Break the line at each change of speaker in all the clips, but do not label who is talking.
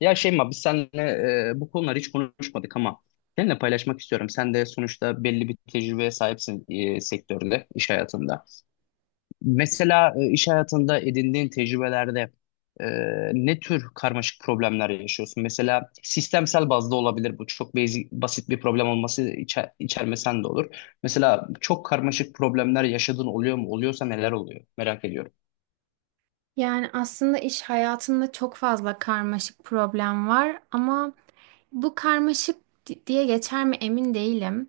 Ya Şeyma biz seninle bu konuları hiç konuşmadık ama seninle paylaşmak istiyorum. Sen de sonuçta belli bir tecrübeye sahipsin sektörde, iş hayatında. Mesela iş hayatında edindiğin tecrübelerde e, ne tür karmaşık problemler yaşıyorsun? Mesela sistemsel bazda olabilir bu. Çok basic, basit bir problem olması içermesen de olur. Mesela çok karmaşık problemler yaşadığın oluyor mu? Oluyorsa neler oluyor? Merak ediyorum.
Yani aslında iş hayatında çok fazla karmaşık problem var ama bu diye geçer mi emin değilim.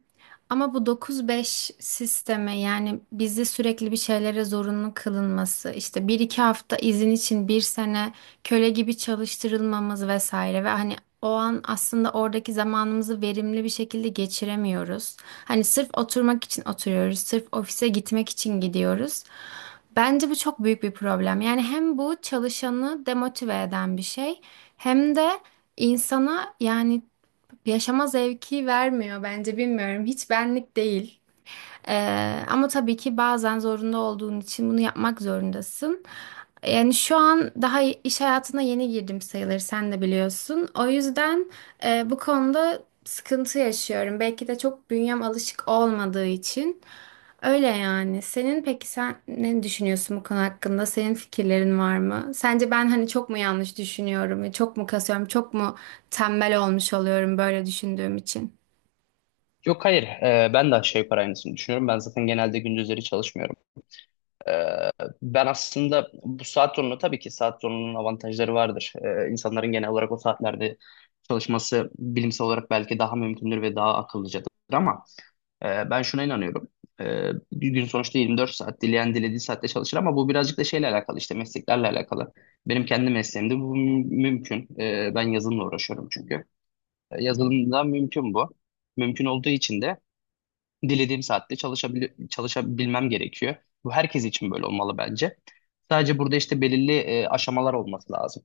Ama bu 9-5 sisteme, yani bizi sürekli bir şeylere zorunlu kılınması, işte 1-2 hafta izin için bir sene köle gibi çalıştırılmamız vesaire ve hani o an aslında oradaki zamanımızı verimli bir şekilde geçiremiyoruz. Hani sırf oturmak için oturuyoruz, sırf ofise gitmek için gidiyoruz. Bence bu çok büyük bir problem. Yani hem bu çalışanı demotive eden bir şey, hem de insana, yani yaşama zevki vermiyor, bence bilmiyorum. Hiç benlik değil. Ama tabii ki bazen zorunda olduğun için bunu yapmak zorundasın. Yani şu an daha iş hayatına yeni girdim sayılır, sen de biliyorsun. O yüzden bu konuda sıkıntı yaşıyorum. Belki de çok bünyem alışık olmadığı için. Öyle yani. Senin, peki sen ne düşünüyorsun bu konu hakkında? Senin fikirlerin var mı? Sence ben hani çok mu yanlış düşünüyorum? Çok mu kasıyorum? Çok mu tembel olmuş oluyorum böyle düşündüğüm için?
Yok, hayır, ben de aşağı yukarı aynısını düşünüyorum. Ben zaten genelde gündüzleri çalışmıyorum. Ee, ben aslında bu saat zorunun avantajları vardır. İnsanların genel olarak o saatlerde çalışması bilimsel olarak belki daha mümkündür ve daha akıllıcadır ama ben şuna inanıyorum. Bir gün sonuçta 24 saat dileyen dilediği saatte çalışır ama bu birazcık da şeyle alakalı, işte mesleklerle alakalı. Benim kendi mesleğimde bu mümkün. Ben yazılımla uğraşıyorum çünkü. Yazılımda mümkün bu. Mümkün olduğu için de dilediğim saatte çalışabilmem gerekiyor. Bu herkes için böyle olmalı bence. Sadece burada işte belirli aşamalar olması lazım.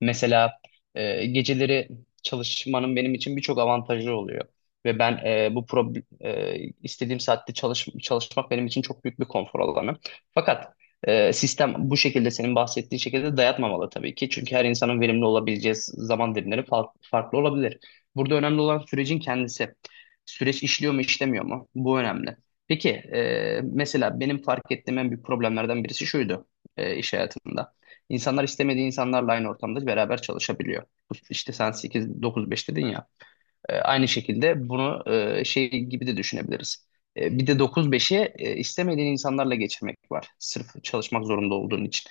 Mesela geceleri çalışmanın benim için birçok avantajı oluyor. Ve ben, istediğim saatte çalışmak benim için çok büyük bir konfor alanı. Fakat sistem bu şekilde, senin bahsettiğin şekilde dayatmamalı tabii ki. Çünkü her insanın verimli olabileceği zaman dilimleri farklı olabilir. Burada önemli olan sürecin kendisi. Süreç işliyor mu, işlemiyor mu? Bu önemli. Peki, mesela benim fark ettiğim en büyük problemlerden birisi şuydu iş hayatımda. İnsanlar istemediği insanlarla aynı ortamda beraber çalışabiliyor. İşte sen 8-9-5 dedin ya. E, aynı şekilde bunu şey gibi de düşünebiliriz. E, bir de 9-5'i istemediğin insanlarla geçirmek var. Sırf çalışmak zorunda olduğun için.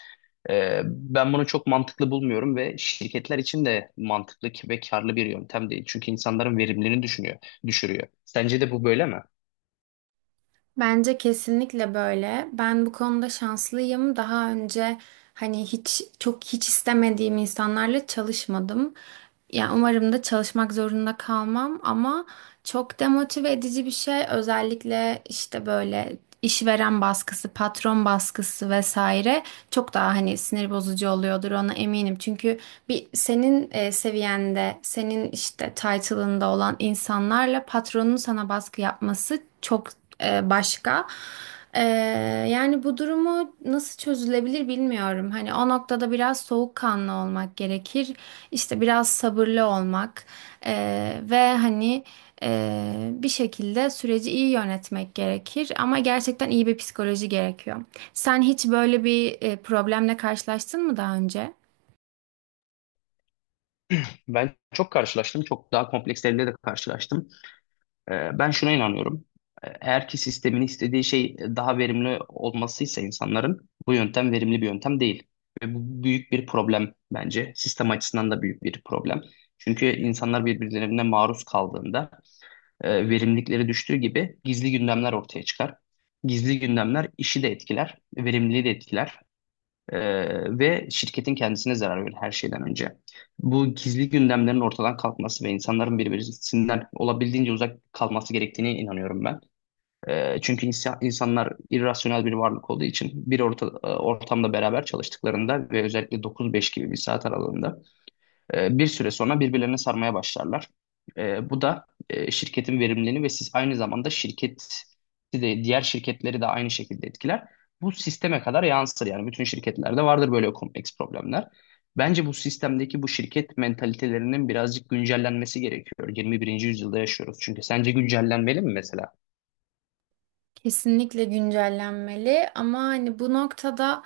E, ben bunu çok mantıklı bulmuyorum ve şirketler için de mantıklı ve karlı bir yöntem değil. Çünkü insanların verimliliğini düşürüyor. Sence de bu böyle mi?
Bence kesinlikle böyle. Ben bu konuda şanslıyım. Daha önce hani hiç istemediğim insanlarla çalışmadım. Ya umarım da çalışmak zorunda kalmam, ama çok demotive edici bir şey. Özellikle işte böyle işveren baskısı, patron baskısı vesaire çok daha hani sinir bozucu oluyordur, ona eminim. Çünkü bir senin seviyende, senin işte title'ında olan insanlarla patronun sana baskı yapması çok başka. E, Yani bu durumu nasıl çözülebilir bilmiyorum. Hani o noktada biraz soğukkanlı olmak gerekir. İşte biraz sabırlı olmak, ve hani bir şekilde süreci iyi yönetmek gerekir, ama gerçekten iyi bir psikoloji gerekiyor. Sen hiç böyle bir problemle karşılaştın mı daha önce?
Ben çok karşılaştım. Çok daha kompleks de karşılaştım. Ben şuna inanıyorum. Eğer ki sistemin istediği şey daha verimli olmasıysa insanların, bu yöntem verimli bir yöntem değil. Ve bu büyük bir problem bence. Sistem açısından da büyük bir problem. Çünkü insanlar birbirlerine maruz kaldığında verimlilikleri düştüğü gibi gizli gündemler ortaya çıkar. Gizli gündemler işi de etkiler, verimliliği de etkiler. Ve şirketin kendisine zarar verir her şeyden önce. Bu gizli gündemlerin ortadan kalkması ve insanların birbirisinden olabildiğince uzak kalması gerektiğine inanıyorum ben. Çünkü insanlar irrasyonel bir varlık olduğu için bir ortamda beraber çalıştıklarında ve özellikle 9-5 gibi bir saat aralığında bir süre sonra birbirlerine sarmaya başlarlar. E, bu da şirketin verimliliğini ve siz, aynı zamanda şirket de diğer şirketleri de aynı şekilde etkiler. Bu sisteme kadar yansır, yani bütün şirketlerde vardır böyle kompleks problemler. Bence bu sistemdeki bu şirket mentalitelerinin birazcık güncellenmesi gerekiyor. 21. yüzyılda yaşıyoruz. Çünkü sence güncellenmeli mi mesela?
Kesinlikle güncellenmeli, ama hani bu noktada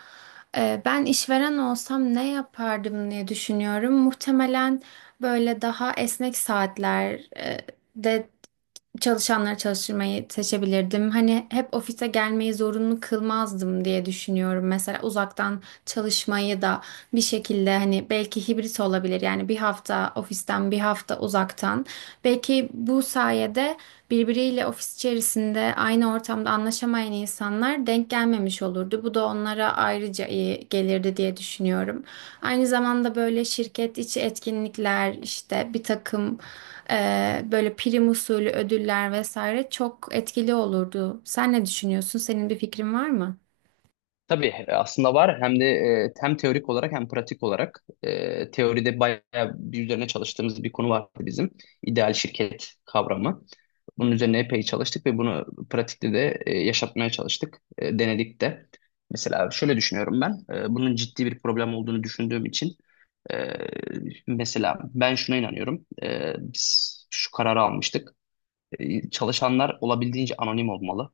ben işveren olsam ne yapardım diye düşünüyorum. Muhtemelen böyle daha esnek saatler e, de çalışanları çalıştırmayı seçebilirdim. Hani hep ofise gelmeyi zorunlu kılmazdım diye düşünüyorum. Mesela uzaktan çalışmayı da bir şekilde hani belki hibrit olabilir. Yani bir hafta ofisten, bir hafta uzaktan. Belki bu sayede birbiriyle ofis içerisinde aynı ortamda anlaşamayan insanlar denk gelmemiş olurdu. Bu da onlara ayrıca iyi gelirdi diye düşünüyorum. Aynı zamanda böyle şirket içi etkinlikler, işte bir takım böyle prim usulü ödüller vesaire çok etkili olurdu. Sen ne düşünüyorsun? Senin bir fikrin var mı?
Tabii, aslında var, hem de hem teorik olarak hem pratik olarak. Teoride bayağı bir üzerine çalıştığımız bir konu vardı bizim, ideal şirket kavramı. Bunun üzerine epey çalıştık ve bunu pratikte de yaşatmaya çalıştık, denedik de. Mesela şöyle düşünüyorum ben, bunun ciddi bir problem olduğunu düşündüğüm için, e, mesela ben şuna inanıyorum, biz şu kararı almıştık, çalışanlar olabildiğince anonim olmalı.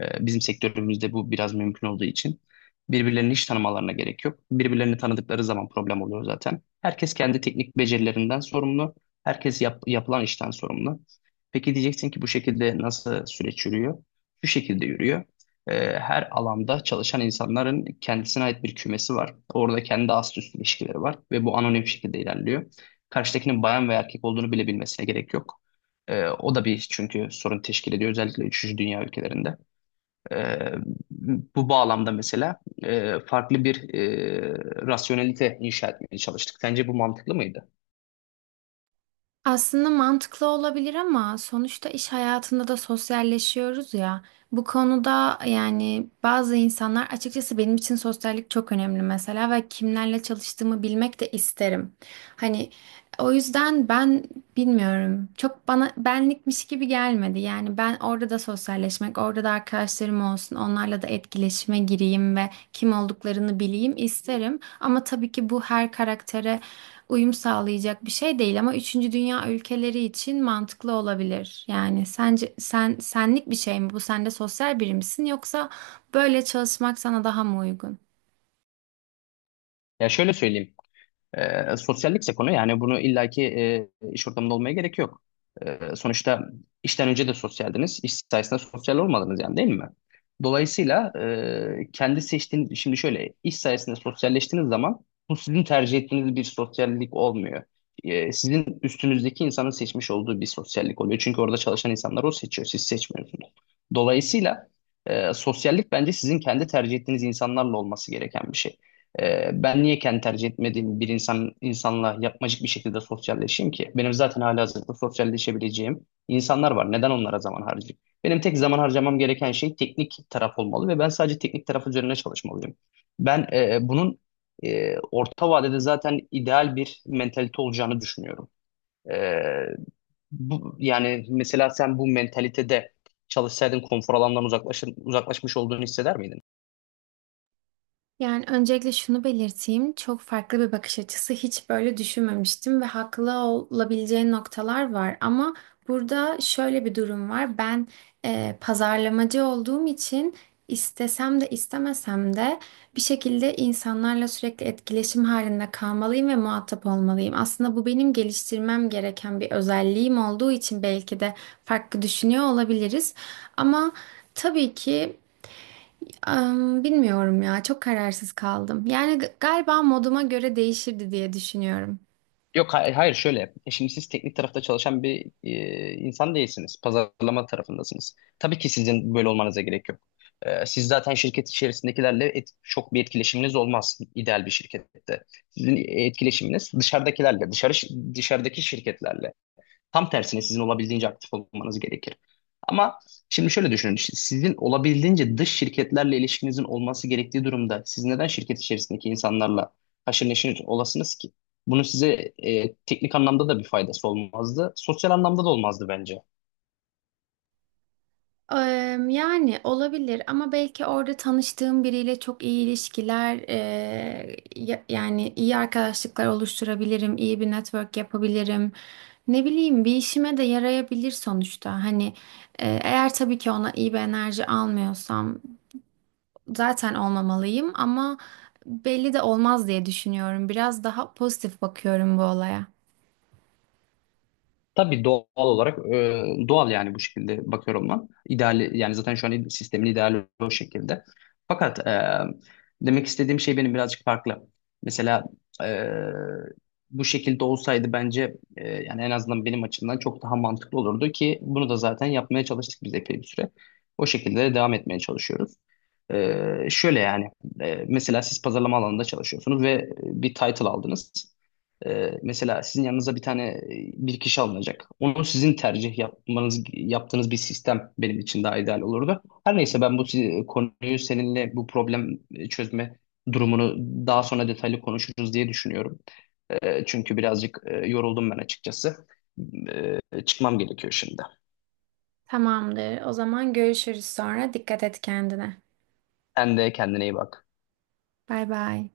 Bizim sektörümüzde bu biraz mümkün olduğu için birbirlerini hiç tanımalarına gerek yok. Birbirlerini tanıdıkları zaman problem oluyor zaten. Herkes kendi teknik becerilerinden sorumlu. Herkes yapılan işten sorumlu. Peki, diyeceksin ki bu şekilde nasıl süreç yürüyor? Şu şekilde yürüyor. Her alanda çalışan insanların kendisine ait bir kümesi var. Orada kendi ast üst ilişkileri var ve bu anonim şekilde ilerliyor. Karşıdakinin bayan veya erkek olduğunu bile bilmesine gerek yok. O da bir, çünkü sorun teşkil ediyor, özellikle üçüncü dünya ülkelerinde. Ee, bu bağlamda mesela farklı bir rasyonelite inşa etmeye çalıştık. Sence bu mantıklı mıydı?
Aslında mantıklı olabilir, ama sonuçta iş hayatında da sosyalleşiyoruz ya. Bu konuda, yani bazı insanlar, açıkçası benim için sosyallik çok önemli mesela ve kimlerle çalıştığımı bilmek de isterim. Hani o yüzden ben bilmiyorum. Çok bana benlikmiş gibi gelmedi. Yani ben orada da sosyalleşmek, orada da arkadaşlarım olsun, onlarla da etkileşime gireyim ve kim olduklarını bileyim isterim. Ama tabii ki bu her karaktere uyum sağlayacak bir şey değil, ama üçüncü dünya ülkeleri için mantıklı olabilir. Yani sence sen senlik bir şey mi bu? Sen de sosyal biri misin, yoksa böyle çalışmak sana daha mı uygun?
Ya şöyle söyleyeyim. Sosyallikse konu, yani bunu illaki iş ortamında olmaya gerek yok. Sonuçta işten önce de sosyaldiniz, iş sayesinde sosyal olmadınız, yani değil mi? Dolayısıyla kendi seçtiğiniz, şimdi şöyle, iş sayesinde sosyalleştiğiniz zaman bu sizin tercih ettiğiniz bir sosyallik olmuyor. Sizin üstünüzdeki insanın seçmiş olduğu bir sosyallik oluyor. Çünkü orada çalışan insanlar, o seçiyor, siz seçmiyorsunuz. Dolayısıyla sosyallik bence sizin kendi tercih ettiğiniz insanlarla olması gereken bir şey. Ben niye kendi tercih etmediğim bir insanla yapmacık bir şekilde sosyalleşeyim ki? Benim zaten halihazırda sosyalleşebileceğim insanlar var. Neden onlara zaman harcayayım? Benim tek zaman harcamam gereken şey teknik taraf olmalı ve ben sadece teknik taraf üzerine çalışmalıyım. Ben, bunun orta vadede zaten ideal bir mentalite olacağını düşünüyorum. E, bu, yani mesela sen bu mentalitede çalışsaydın, konfor uzaklaşmış olduğunu hisseder miydin?
Yani öncelikle şunu belirteyim. Çok farklı bir bakış açısı. Hiç böyle düşünmemiştim ve haklı olabileceği noktalar var. Ama burada şöyle bir durum var. Ben pazarlamacı olduğum için istesem de istemesem de bir şekilde insanlarla sürekli etkileşim halinde kalmalıyım ve muhatap olmalıyım. Aslında bu benim geliştirmem gereken bir özelliğim olduğu için belki de farklı düşünüyor olabiliriz. Ama tabii ki bilmiyorum ya, çok kararsız kaldım. Yani galiba moduma göre değişirdi diye düşünüyorum.
Yok, hayır, şöyle. E, şimdi siz teknik tarafta çalışan bir insan değilsiniz. Pazarlama tarafındasınız. Tabii ki sizin böyle olmanıza gerek yok. E, siz zaten şirket içerisindekilerle çok bir etkileşiminiz olmaz ideal bir şirkette. Sizin etkileşiminiz dışarıdakilerle, dışarıdaki şirketlerle. Tam tersine sizin olabildiğince aktif olmanız gerekir. Ama şimdi şöyle düşünün. İşte sizin olabildiğince dış şirketlerle ilişkinizin olması gerektiği durumda siz neden şirket içerisindeki insanlarla haşır neşir olasınız ki? Bunun size teknik anlamda da bir faydası olmazdı. Sosyal anlamda da olmazdı bence.
Yani olabilir, ama belki orada tanıştığım biriyle çok iyi yani iyi arkadaşlıklar oluşturabilirim, iyi bir network yapabilirim. Ne bileyim, bir işime de yarayabilir sonuçta. Hani eğer tabii ki ona iyi bir enerji almıyorsam zaten olmamalıyım, ama belli de olmaz diye düşünüyorum. Biraz daha pozitif bakıyorum bu olaya.
Tabii doğal olarak, e, doğal yani bu şekilde bakıyorum ben. İdeal, yani zaten şu an sistemin ideali o şekilde. Fakat demek istediğim şey benim birazcık farklı. Mesela e, bu şekilde olsaydı bence, yani en azından benim açımdan çok daha mantıklı olurdu ki bunu da zaten yapmaya çalıştık biz epey bir süre. O şekilde de devam etmeye çalışıyoruz. Şöyle yani mesela siz pazarlama alanında çalışıyorsunuz ve bir title aldınız. Mesela sizin yanınıza bir tane bir kişi alınacak. Onu sizin tercih yapmanız yaptığınız bir sistem benim için daha ideal olurdu. Her neyse, ben bu konuyu seninle, bu problem çözme durumunu daha sonra detaylı konuşuruz diye düşünüyorum. Çünkü birazcık yoruldum ben açıkçası. Çıkmam gerekiyor şimdi.
Tamamdır. O zaman görüşürüz sonra. Dikkat et kendine.
Sen de kendine iyi bak.
Bay bay.